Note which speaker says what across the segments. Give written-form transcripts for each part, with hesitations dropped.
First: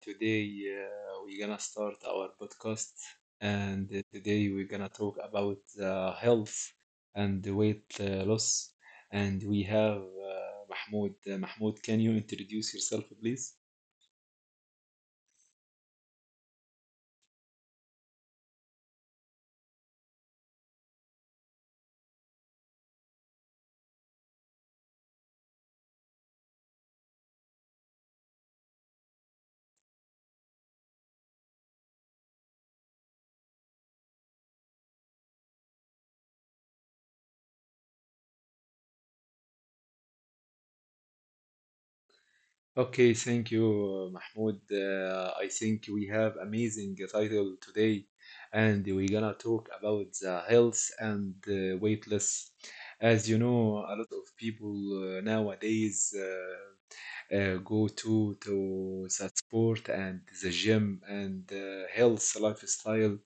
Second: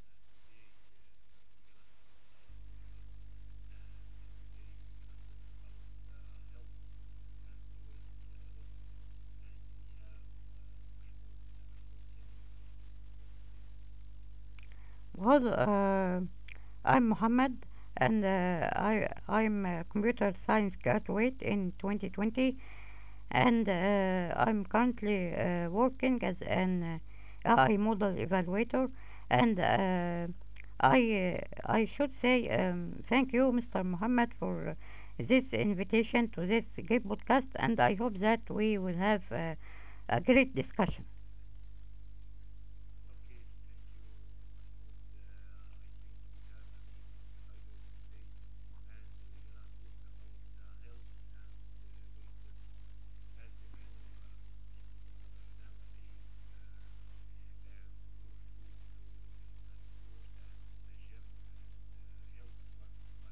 Speaker 1: today uh, we're gonna start our podcast, and today we're gonna talk about health and weight loss. And we have Mahmoud. Mahmoud, can you introduce yourself, please?
Speaker 2: Well, uh, I'm Mad and uh, I'm currently working as an AI model evaluator, and I should say thank you, Mr. Muhammad, for this invitation to this great podcast, and I hope that we will have a great discussion.
Speaker 1: Okay, thank you, Mahmoud. I think we have amazing title today, and we're gonna talk about the health and weight loss. As you know, a lot of people nowadays. Go to that sport and the gym and health lifestyle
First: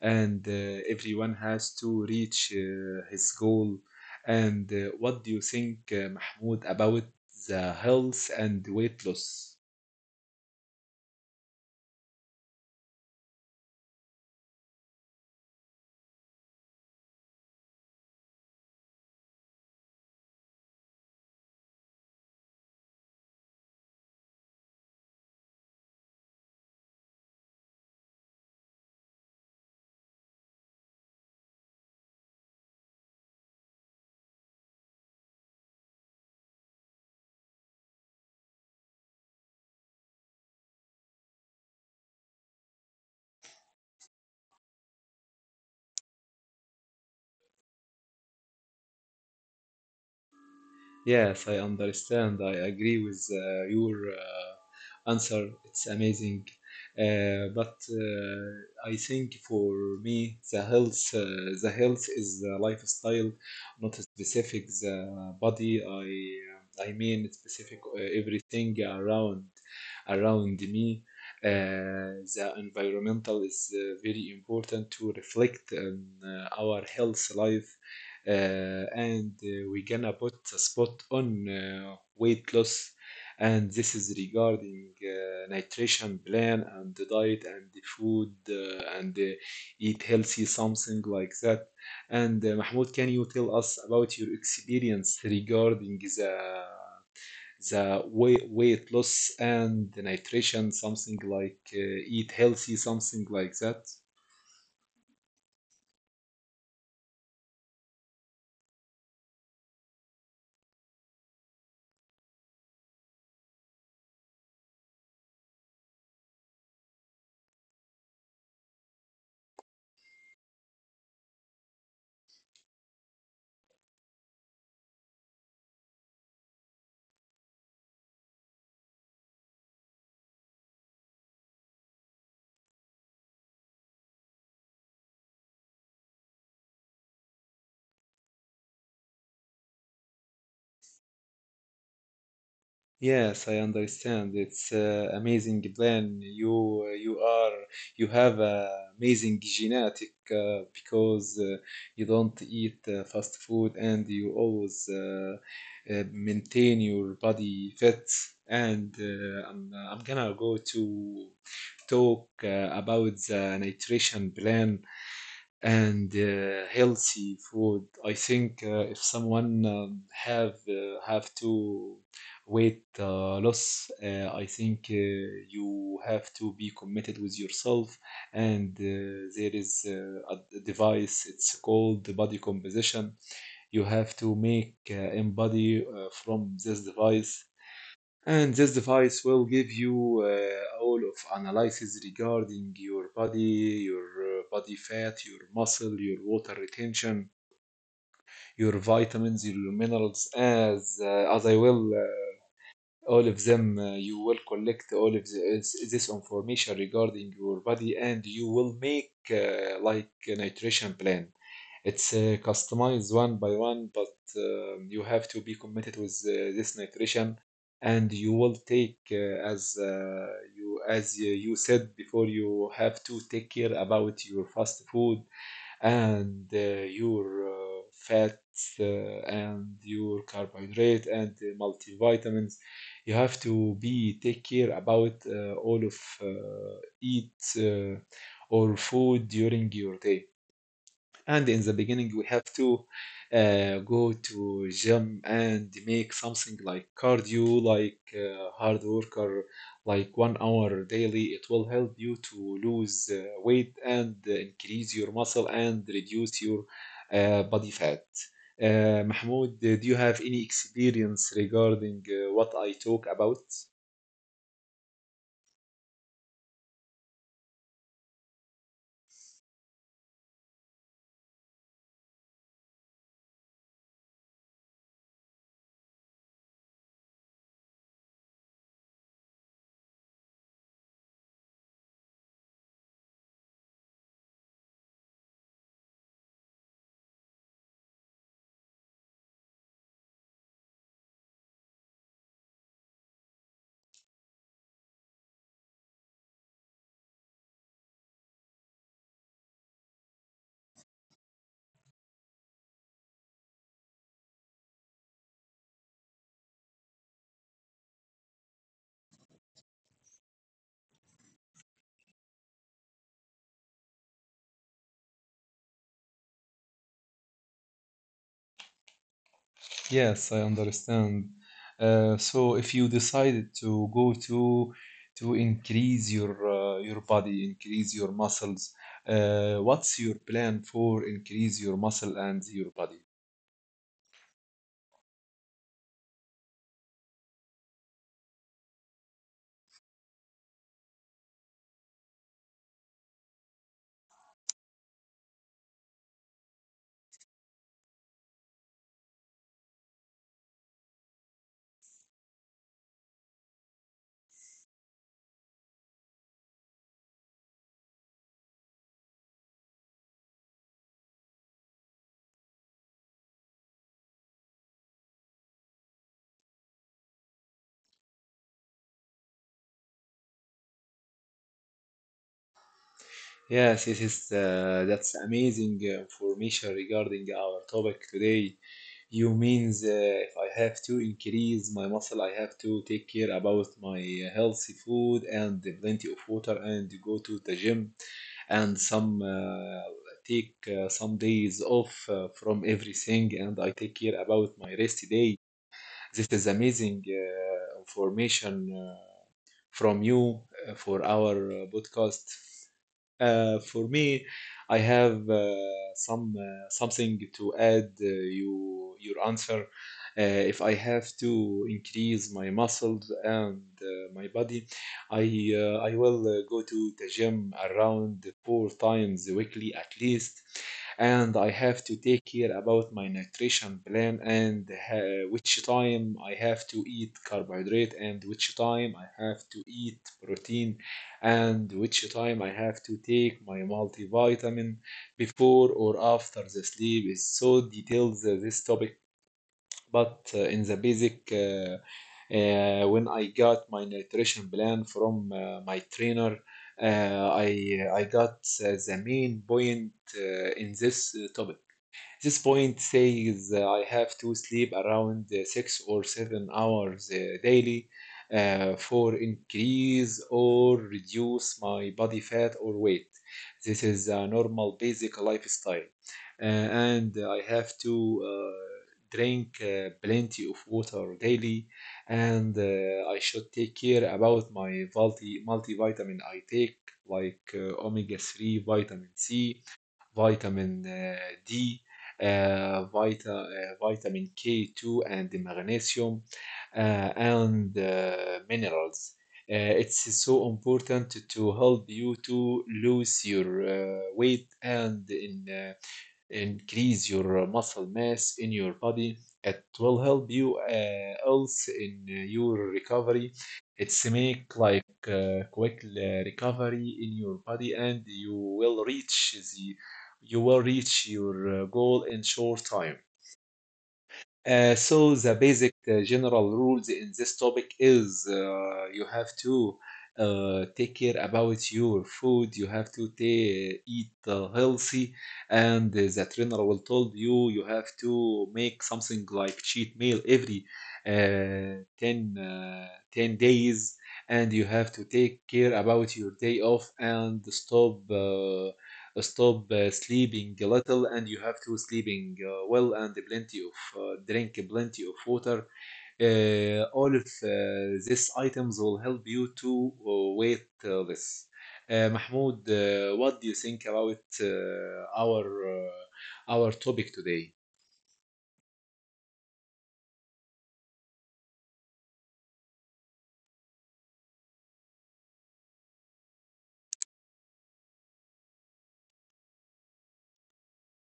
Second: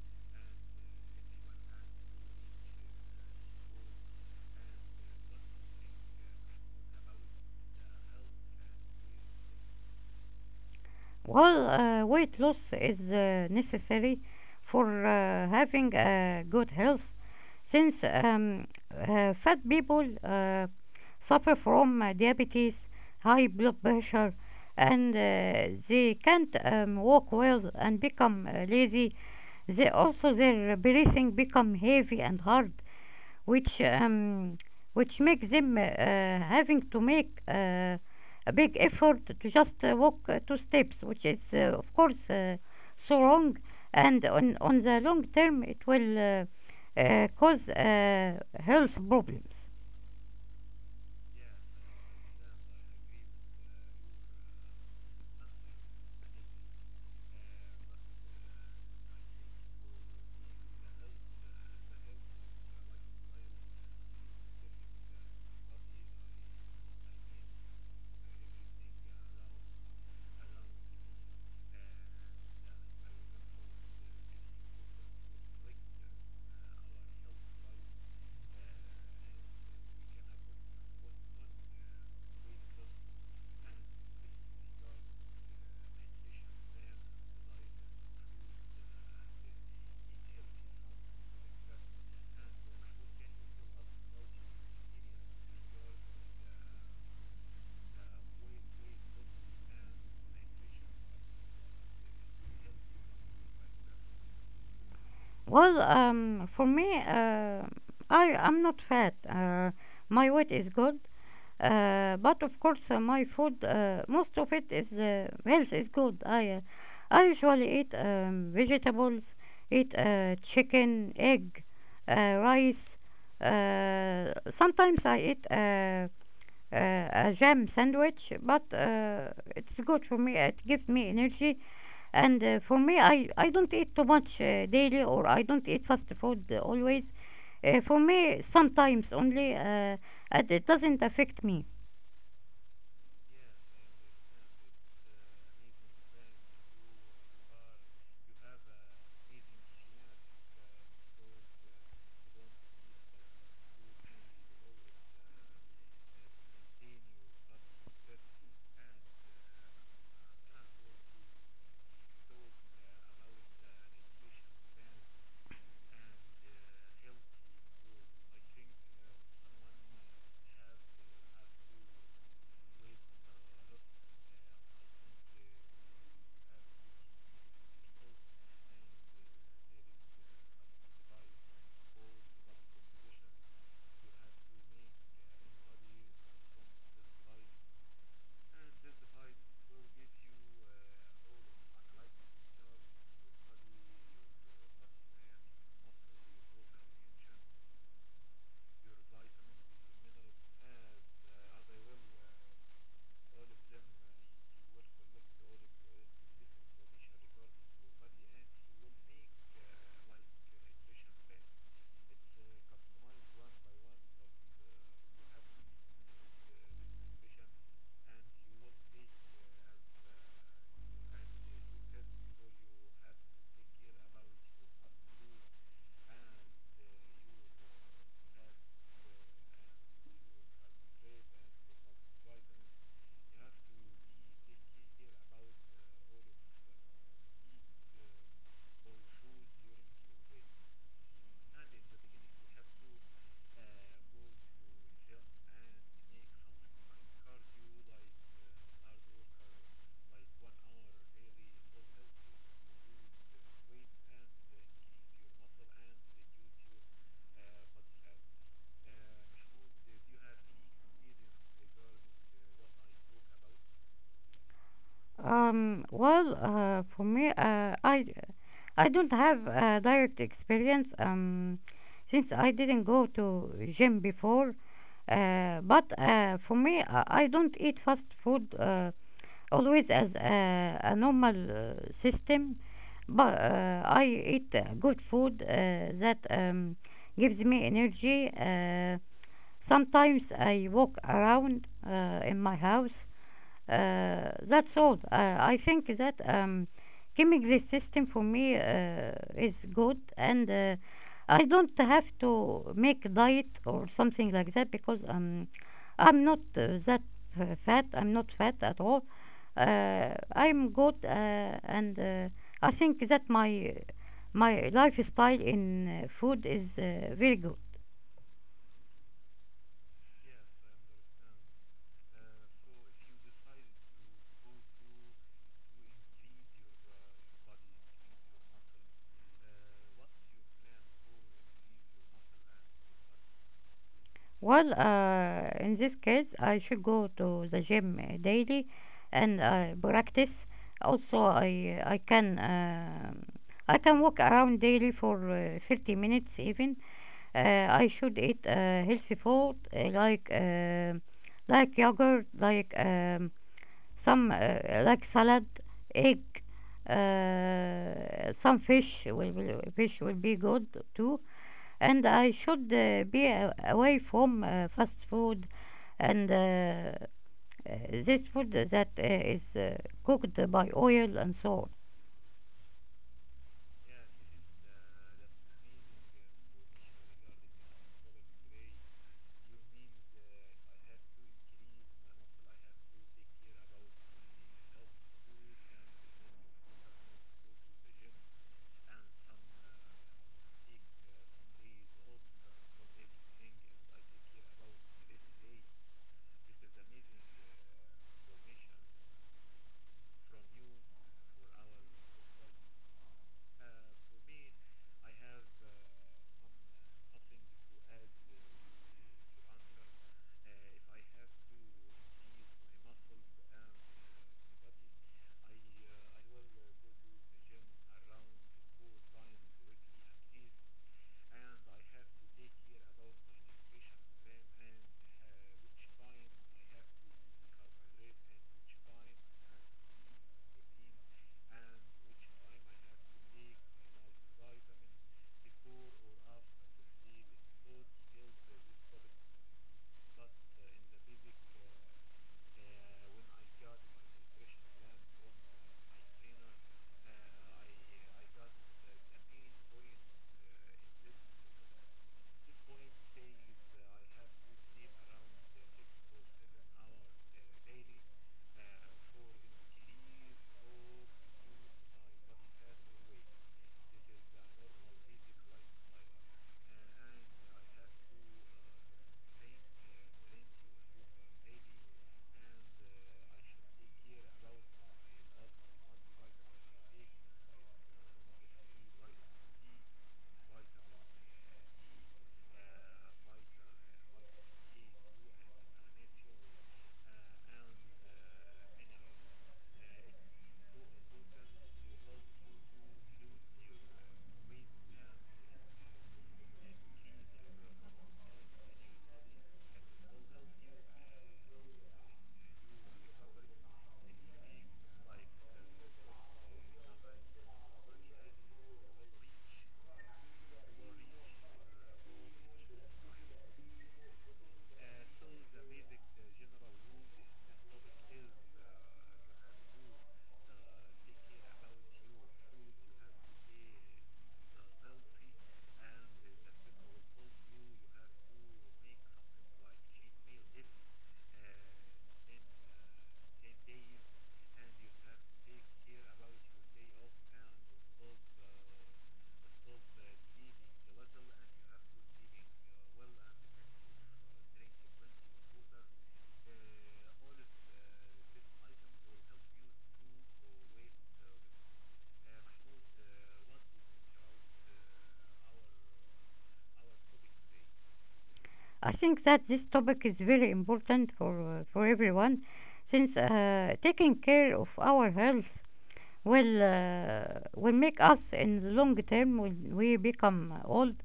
Speaker 1: and everyone has to reach his goal, and what do you think, mahmoud, about the health and weight loss?
Speaker 2: Well, weight loss is necessary for having a good health since fat people suffer from diabetes, high blood pressure, and they can't walk well and become lazy. They also their breathing become heavy and hard which um, which makes them having to make a big effort to just walk two steps, which is of course so wrong, and on the long term it will cause health problems.
Speaker 1: Yes, I understand. I agree with your answer. It's amazing. But I think for me, the health is the lifestyle, not a specific the body. I mean specific everything around me. The environmental is very important to reflect on our health life, uh, and we gonna put a spot on weight loss, and this is regarding nutrition plan and the diet and the food, and eat healthy something like that. And mahmoud, can you tell us about your experience regarding the weight loss and the nutrition, something like eat healthy something like that?
Speaker 2: Well, for me, I'm not fat. My weight is good. But of course, my food, most of it is health is good. I usually eat vegetables, eat chicken, egg, rice. Sometimes I eat a jam sandwich, but it's good for me, it gives me energy. And for me, I don't eat too much daily, or I don't eat fast food always. For me, sometimes only, and it doesn't affect me.
Speaker 1: Yes, I understand. It's amazing plan. You are you have amazing genetic because you don't eat fast food and you always maintain your body fit. And I'm gonna go to talk about the nutrition plan and healthy food. I think if someone have to weight loss, I think you have to be committed with yourself. And there is a device. It's called the body composition. You have to make in body from this device, and this device will give you all of analysis regarding your body fat, your muscle, your water retention, your vitamins, your minerals. As I will all of them, you will collect all of this information regarding your body, and you will make like a nutrition plan. It's customized one by one, but you have to be committed with this nutrition, and you will take as you as you said before, you have to take care about your fast food and your fats and your carbohydrate and the multivitamins. You have to be take care about all of eat or food during your day, and in the beginning we have to go to gym and make something like cardio like hard worker like 1 hour daily. It will help you to lose weight and increase your muscle and reduce your body fat. Mahmoud, do you have any experience regarding what I talk about?
Speaker 2: Well, for me, I don't have a direct experience, since I didn't go to gym before. But for me, I don't eat fast food always as a normal system. But I eat good food that gives me energy. Sometimes I walk around in my house, that's all. I think that giving this system for me is good, and I don't have to make a diet or something like that, because I'm not that fat. I'm not fat at all. I'm good, and I think that my lifestyle in food is very good.
Speaker 1: Yes, I understand. So if you decided to go to increase your body, increase your muscles, what's your plan for increase your muscle and your body?
Speaker 2: Well, in this case, I should go to the gym daily, and I practice. Also, I can walk around daily for 30 minutes even. I should eat healthy food like like yogurt, like salad, egg, some fish will be good too, and I should be away from fast food, and this food that is cooked by oil and so on.
Speaker 1: Yes, it is. That's amazing information regarding our topic today. You means if I have to increase my muscle, I have to take care about my healthy food and plenty of water and go to the gym, and some take some days off from everything, and I take care about my rest day. This is amazing information from you for our podcast. For me, I have some something to add you your answer. Uh, if I have to increase my muscles and my body, I I will go to the gym around 4 times weekly at least, and I have to take care about my nutrition plan and which time I have to eat carbohydrate and which time I have to eat protein and which time I have to take my multivitamin before or after the sleep. Is so detailed this topic, but in the basic when I got my nutrition plan from my trainer, I got the main point in this topic. This point says I have to sleep around 6 or 7 hours daily for increase or reduce my body fat or weight. This is a normal basic lifestyle. And I have to drink plenty of water daily. And I should take care about my multivitamin I take, like omega 3, vitamin C, vitamin D, vitamin K2, and the magnesium and minerals. It's so important to help you to lose your weight and in increase your muscle mass in your body. It will help you also in your recovery. It's make like quick recovery in your body, and you will reach the you will reach your goal in short time. So the basic general rules in this topic is you have to take care about your food. You have to eat healthy, and the trainer will told you you have to make something like cheat meal every 10 days, and you have to take care about your day off and stop sleeping little, and you have to sleeping well and plenty of drink plenty of water. All of these items will help you to weight less. Mahmoud, what do you think about our topic today?
Speaker 2: I think that this topic is very important for everyone, since taking care of our health will make us in the long term when we become old,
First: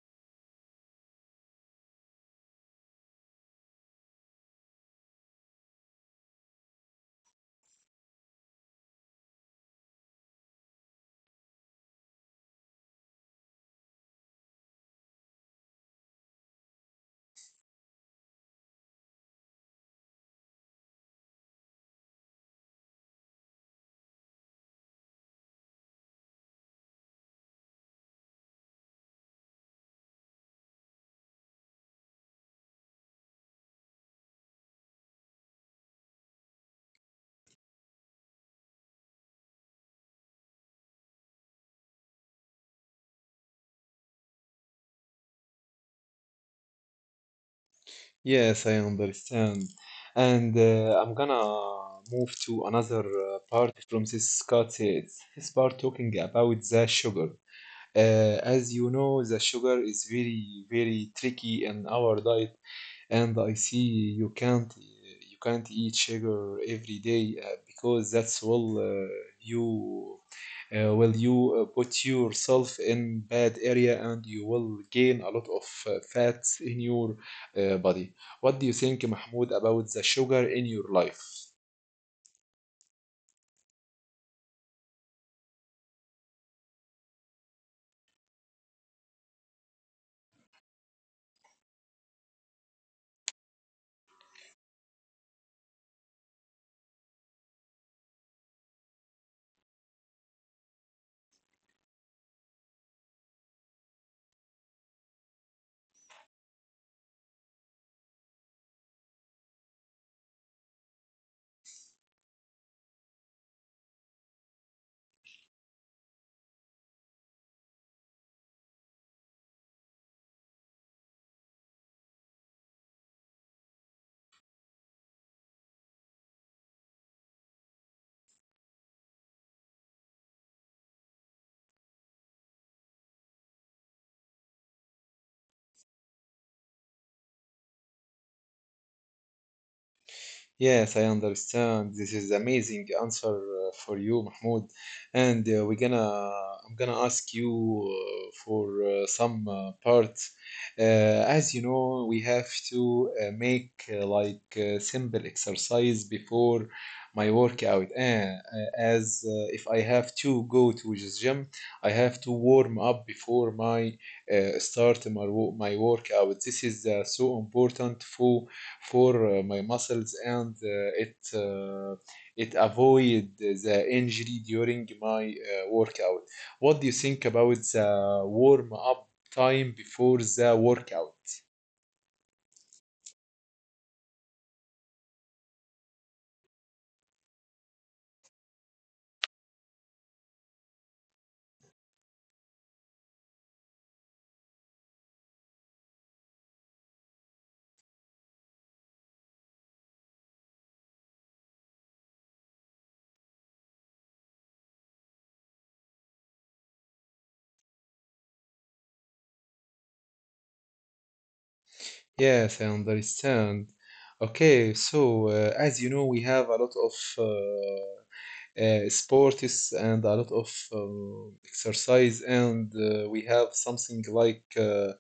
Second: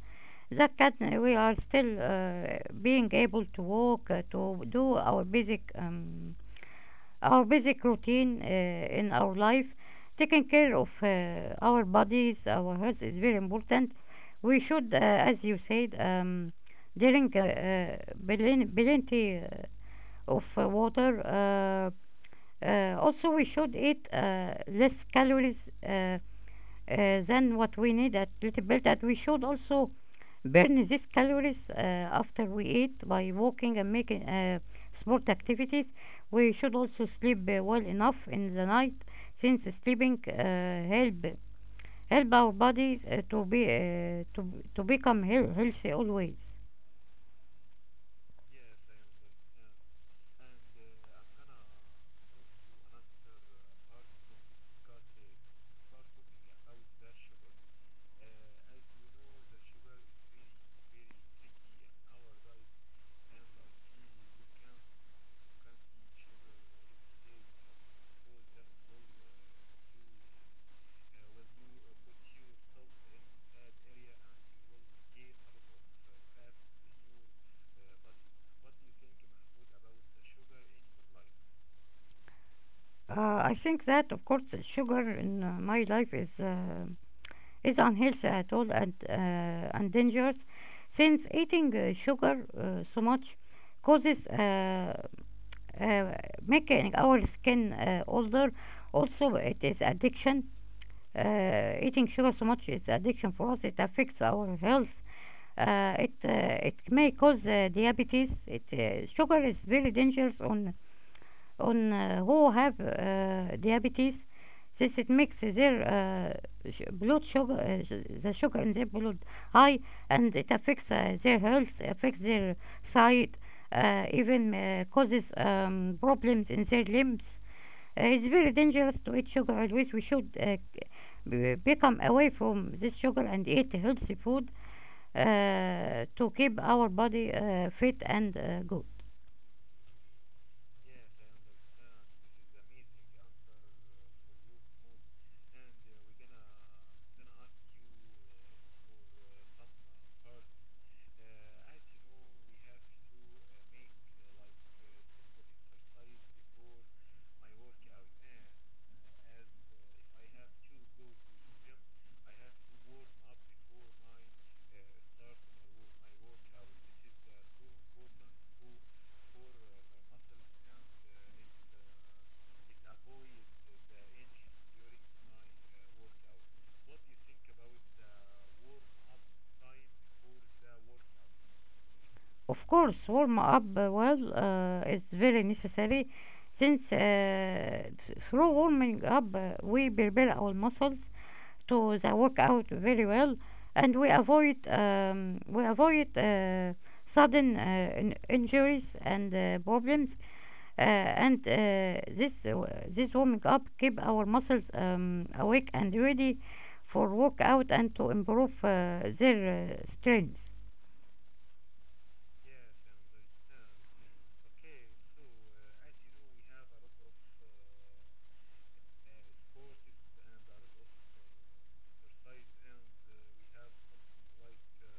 Speaker 2: that can we are still being able to walk to do our basic routine in our life. Taking care of our bodies, our health is very important. We should, as you said, drink plenty of water. Also, we should eat less calories than what we need a little bit. That we should also burn these calories after we eat by walking and making sport activities. We should also sleep well enough in the night, since sleeping help help our bodies to be to become healthy always.
Speaker 1: Yes, I understand. And I'm gonna move to another part from this cut. It's this part talking about the sugar. As you know, the sugar is very, very tricky in our diet, and I see you can't eat sugar every day because that's will you will you put yourself in bad area, and you will gain a lot of fats in your body. What do you think, Mahmoud, about the sugar in your life?
Speaker 2: I think that of course sugar in my life is unhealthy at all, and dangerous, since eating sugar so much causes, uh, making our skin older. Also, it is addiction. Eating sugar so much is addiction for us. It affects our health. It may cause diabetes. It Sugar is very dangerous on who have diabetes. This it makes their blood sugar, the sugar in their blood high, and it affects their health, affects their sight, even causes problems in their limbs. It's very dangerous to eat sugar always. We should, become away from this sugar and eat healthy food to keep our body fit and good.
Speaker 1: Yes, I understand. This is amazing answer for you, Mahmoud. And I'm gonna ask you for some parts. As you know, we have to make like simple exercise before my workout. And as if I have to go to this gym, I have to warm up before my my workout. This is so important for my muscles, and it avoid the injury during my workout. What do you think about the warm up time before the workout?
Speaker 2: Of course, warm up well is very necessary, since, through warming up, we prepare our muscles to the workout very well, and we avoid, sudden injuries and problems, uh, and this uh, this warming up keep our muscles awake and ready for workout, and to improve their strength.
Speaker 1: Yes, I understand. Okay, so as you know, we have a lot of sports and a lot of exercise, and we have something like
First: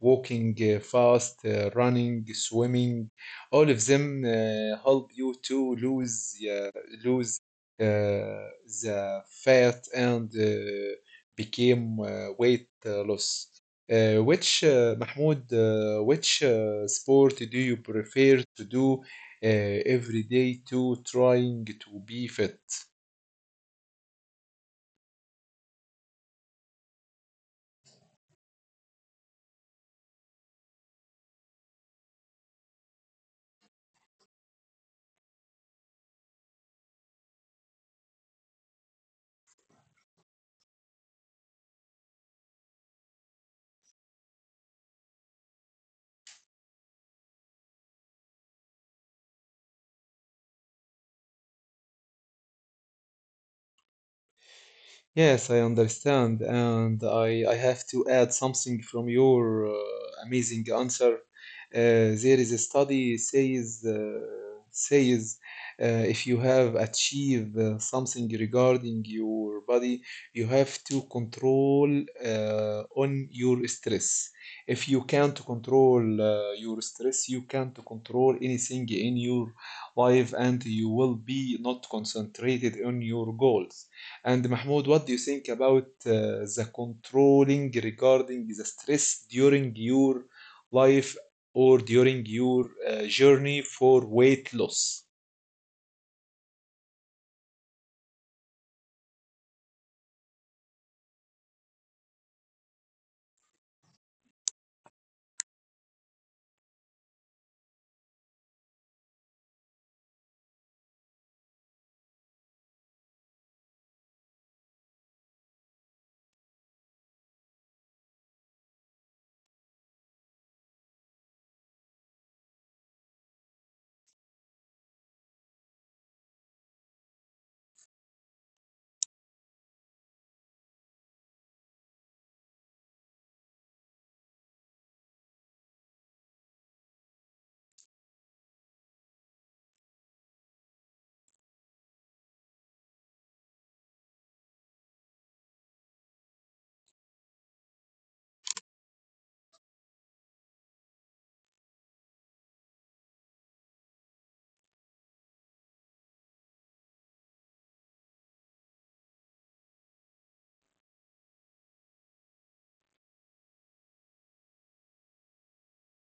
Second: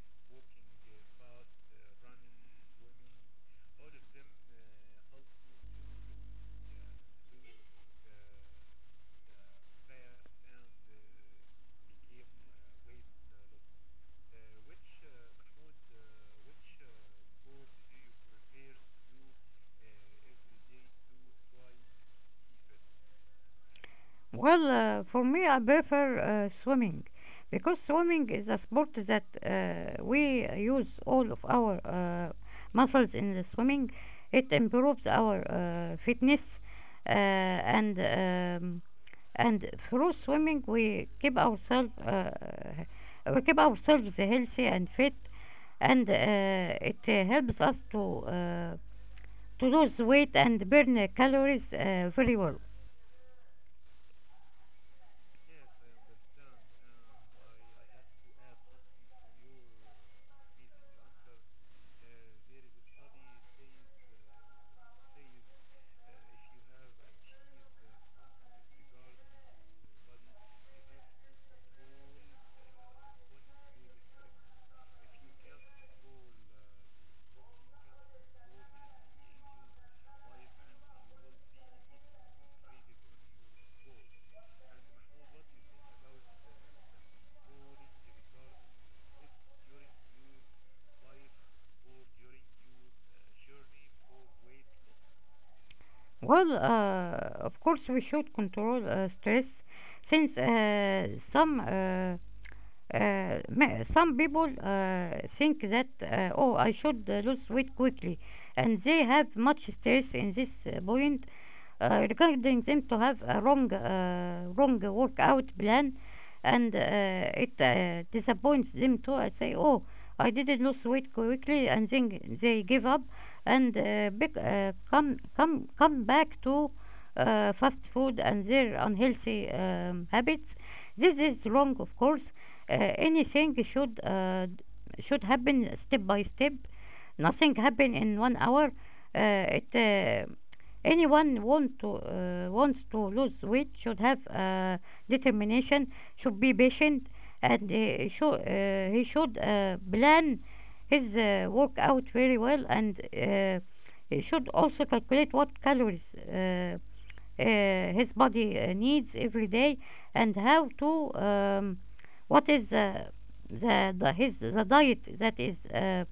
Speaker 1: walking fast running swimming. All of them help you to lose uh, the fat and became weight loss. Which Mahmoud, which sport do you prefer to do uh, every day to trying to be fit?
Speaker 2: Well, for me, I prefer swimming, because swimming is a sport that we use all of our muscles in the swimming. It improves our fitness, and and through swimming we keep ourselves healthy and fit, and it helps us uh, to lose weight and burn calories very well.
Speaker 1: Yes, I understand, and I have to add something from your amazing answer. There is a study says uh, if you have achieved something regarding your body, you have to control on your stress. If you can't control your stress, you can't control anything in your life, and you will be not concentrated on your goals. And Mahmoud, what do you think about the controlling regarding the stress during your life or during your journey for weight loss?
Speaker 2: Well, of course, we should control stress, since some people think that, oh, I should lose weight quickly, and they have much stress in this point, regarding them to have a wrong, wrong workout plan, and it disappoints them too. I say, oh, I didn't lose weight quickly, and then they give up, and come back to fast food and their unhealthy habits. This is wrong, of course. Anything should happen step by step. Nothing happen in 1 hour. It anyone want to wants to lose weight should have determination, should be patient, and he should plan his workout very well, and he should also calculate what calories uh, his body needs every day, and how to, what is the diet that is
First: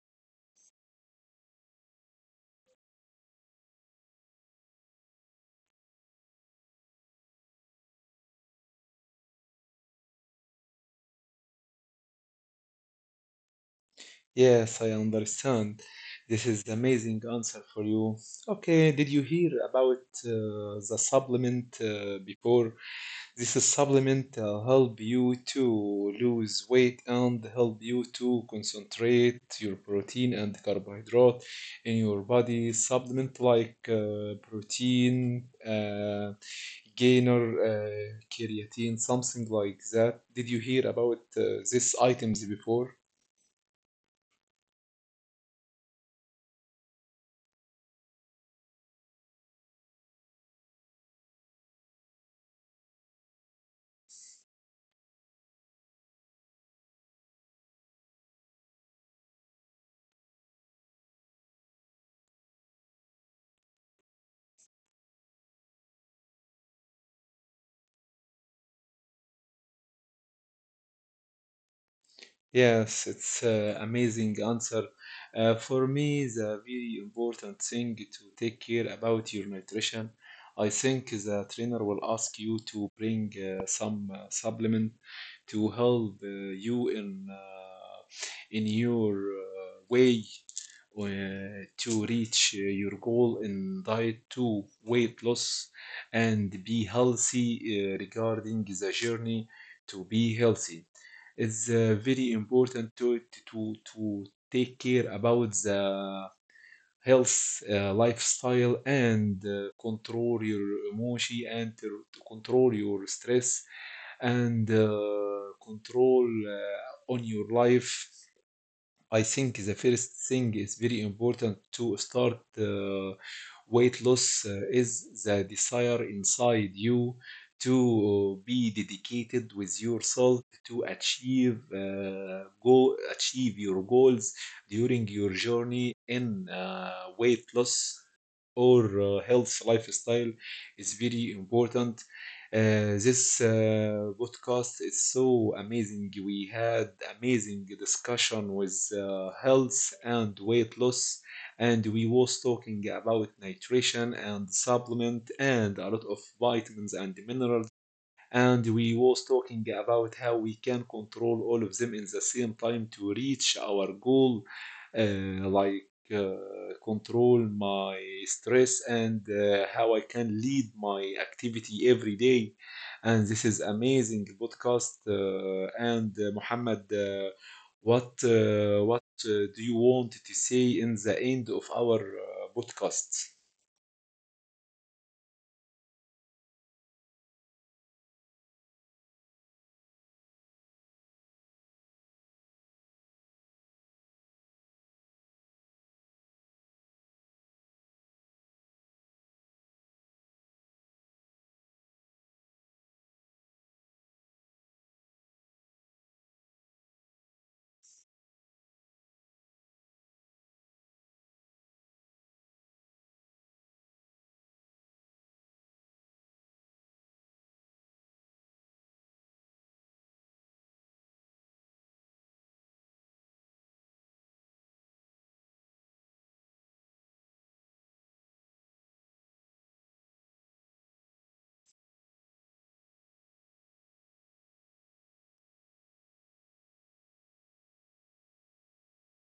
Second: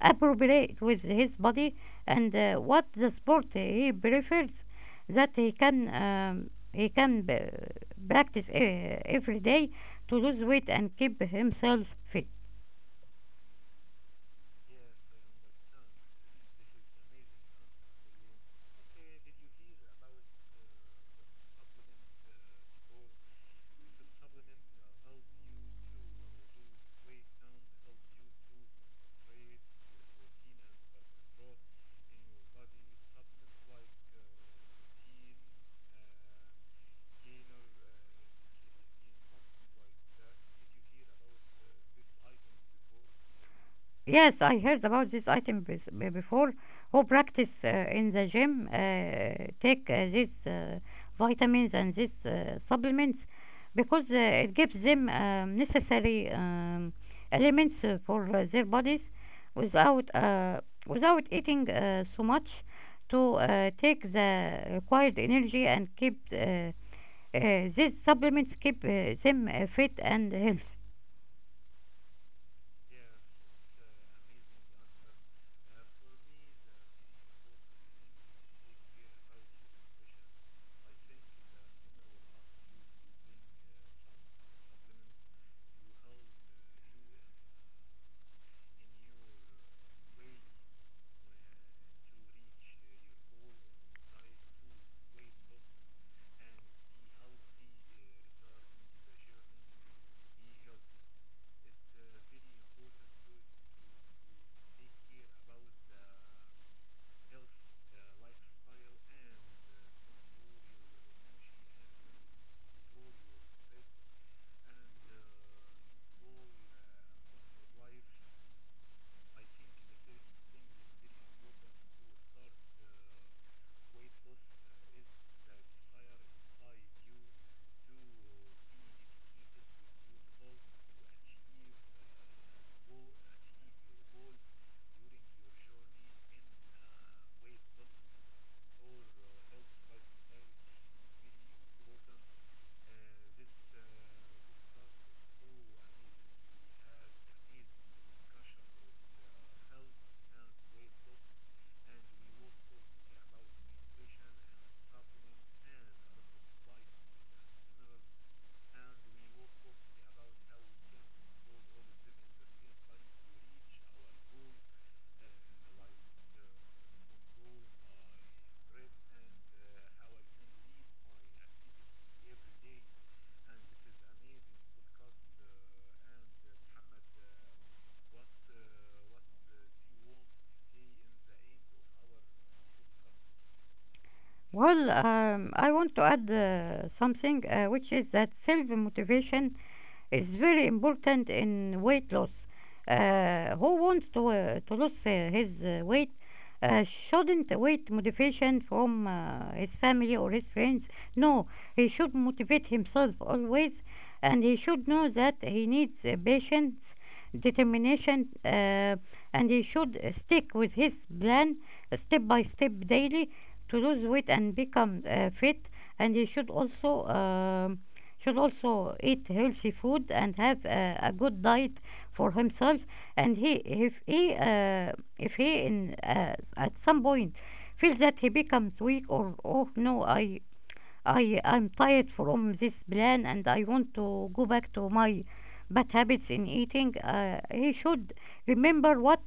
Speaker 2: appropriate with his body, and what the sport he prefers that he can, practice every day, to lose weight and keep himself fit.
Speaker 1: Yes, I understand. This is the amazing answer for you. Okay, did you hear about the supplement before? This is supplement help you to lose weight and help you to concentrate your protein and carbohydrate in your body. Supplement like protein gainer, creatine, something like that. Did you hear about these items before?
Speaker 2: Yes, I heard about this item before. Who practice in the gym take these vitamins and these supplements, because it gives them necessary elements for their bodies without, without eating so much, to take the required energy, and keep, these supplements keep them fit and healthy.
Speaker 1: Yes, it's amazing answer. For me, the very important thing to take care about your nutrition, I think the trainer will ask you to bring some supplement to help you in your way to reach your goal in diet to weight loss and be healthy. Regarding the journey to be healthy is very important to to to take care about the health lifestyle and control your emotion, and to control your stress, and control on your life. I think the first thing is very important to start weight loss, is the desire inside you to be dedicated with yourself to achieve your goals during your journey in weight loss or health lifestyle is very important. This podcast is so amazing. We had amazing discussion with health and weight loss, and we was talking about nutrition and supplement and a lot of vitamins and minerals, and we was talking about how we can control all of them in the same time to reach our goal, like uh, control my stress and how I can lead my activity every day. And this is amazing podcast. And Muhammad, what do you want to say in the end of our podcast?
Speaker 2: Well, I want to add something, which is that self motivation is very important in weight loss. Who wants to lose his weight shouldn't wait motivation from his family or his friends. No, he should motivate himself always, and he should know that he needs patience, determination, and he should stick with his plan step by step daily, to lose weight and become fit. And he should also eat healthy food and have a good diet for himself. And he if he if he in at some point feels that he becomes weak, or oh no, I I am tired from this plan and I want to go back to my bad habits in eating. He should remember what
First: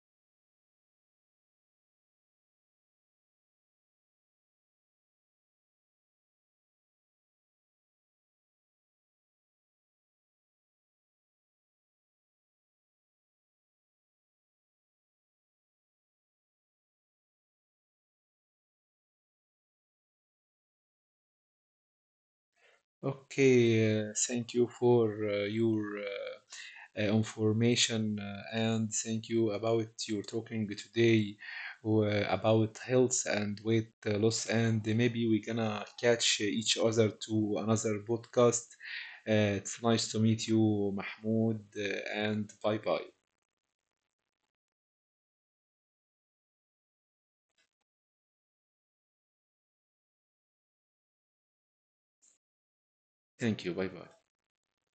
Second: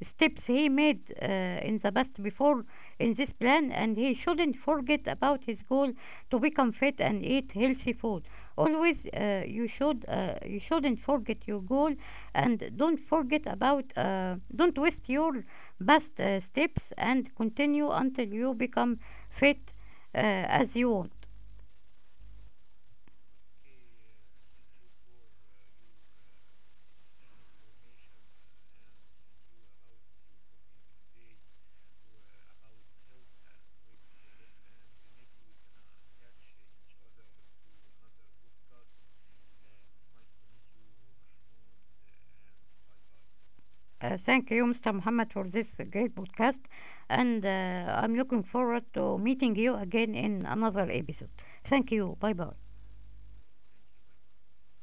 Speaker 2: steps he made in the past before in this plan, and he shouldn't forget about his goal to become fit and eat healthy food. Always, you shouldn't forget your goal, and don't forget about, don't waste your best steps, and continue until you become fit, as you want.
Speaker 1: Okay, thank you for your. Information, and thank you about your talking today about health and weight loss, and maybe we gonna catch each other to another podcast. It's nice to meet you, Mahmoud, and bye bye.
Speaker 2: Thank you, Mr. Muhammad, for this great podcast. And I'm looking forward to meeting you again in another episode. Thank you. Bye bye.
Speaker 1: Thank you. Bye bye.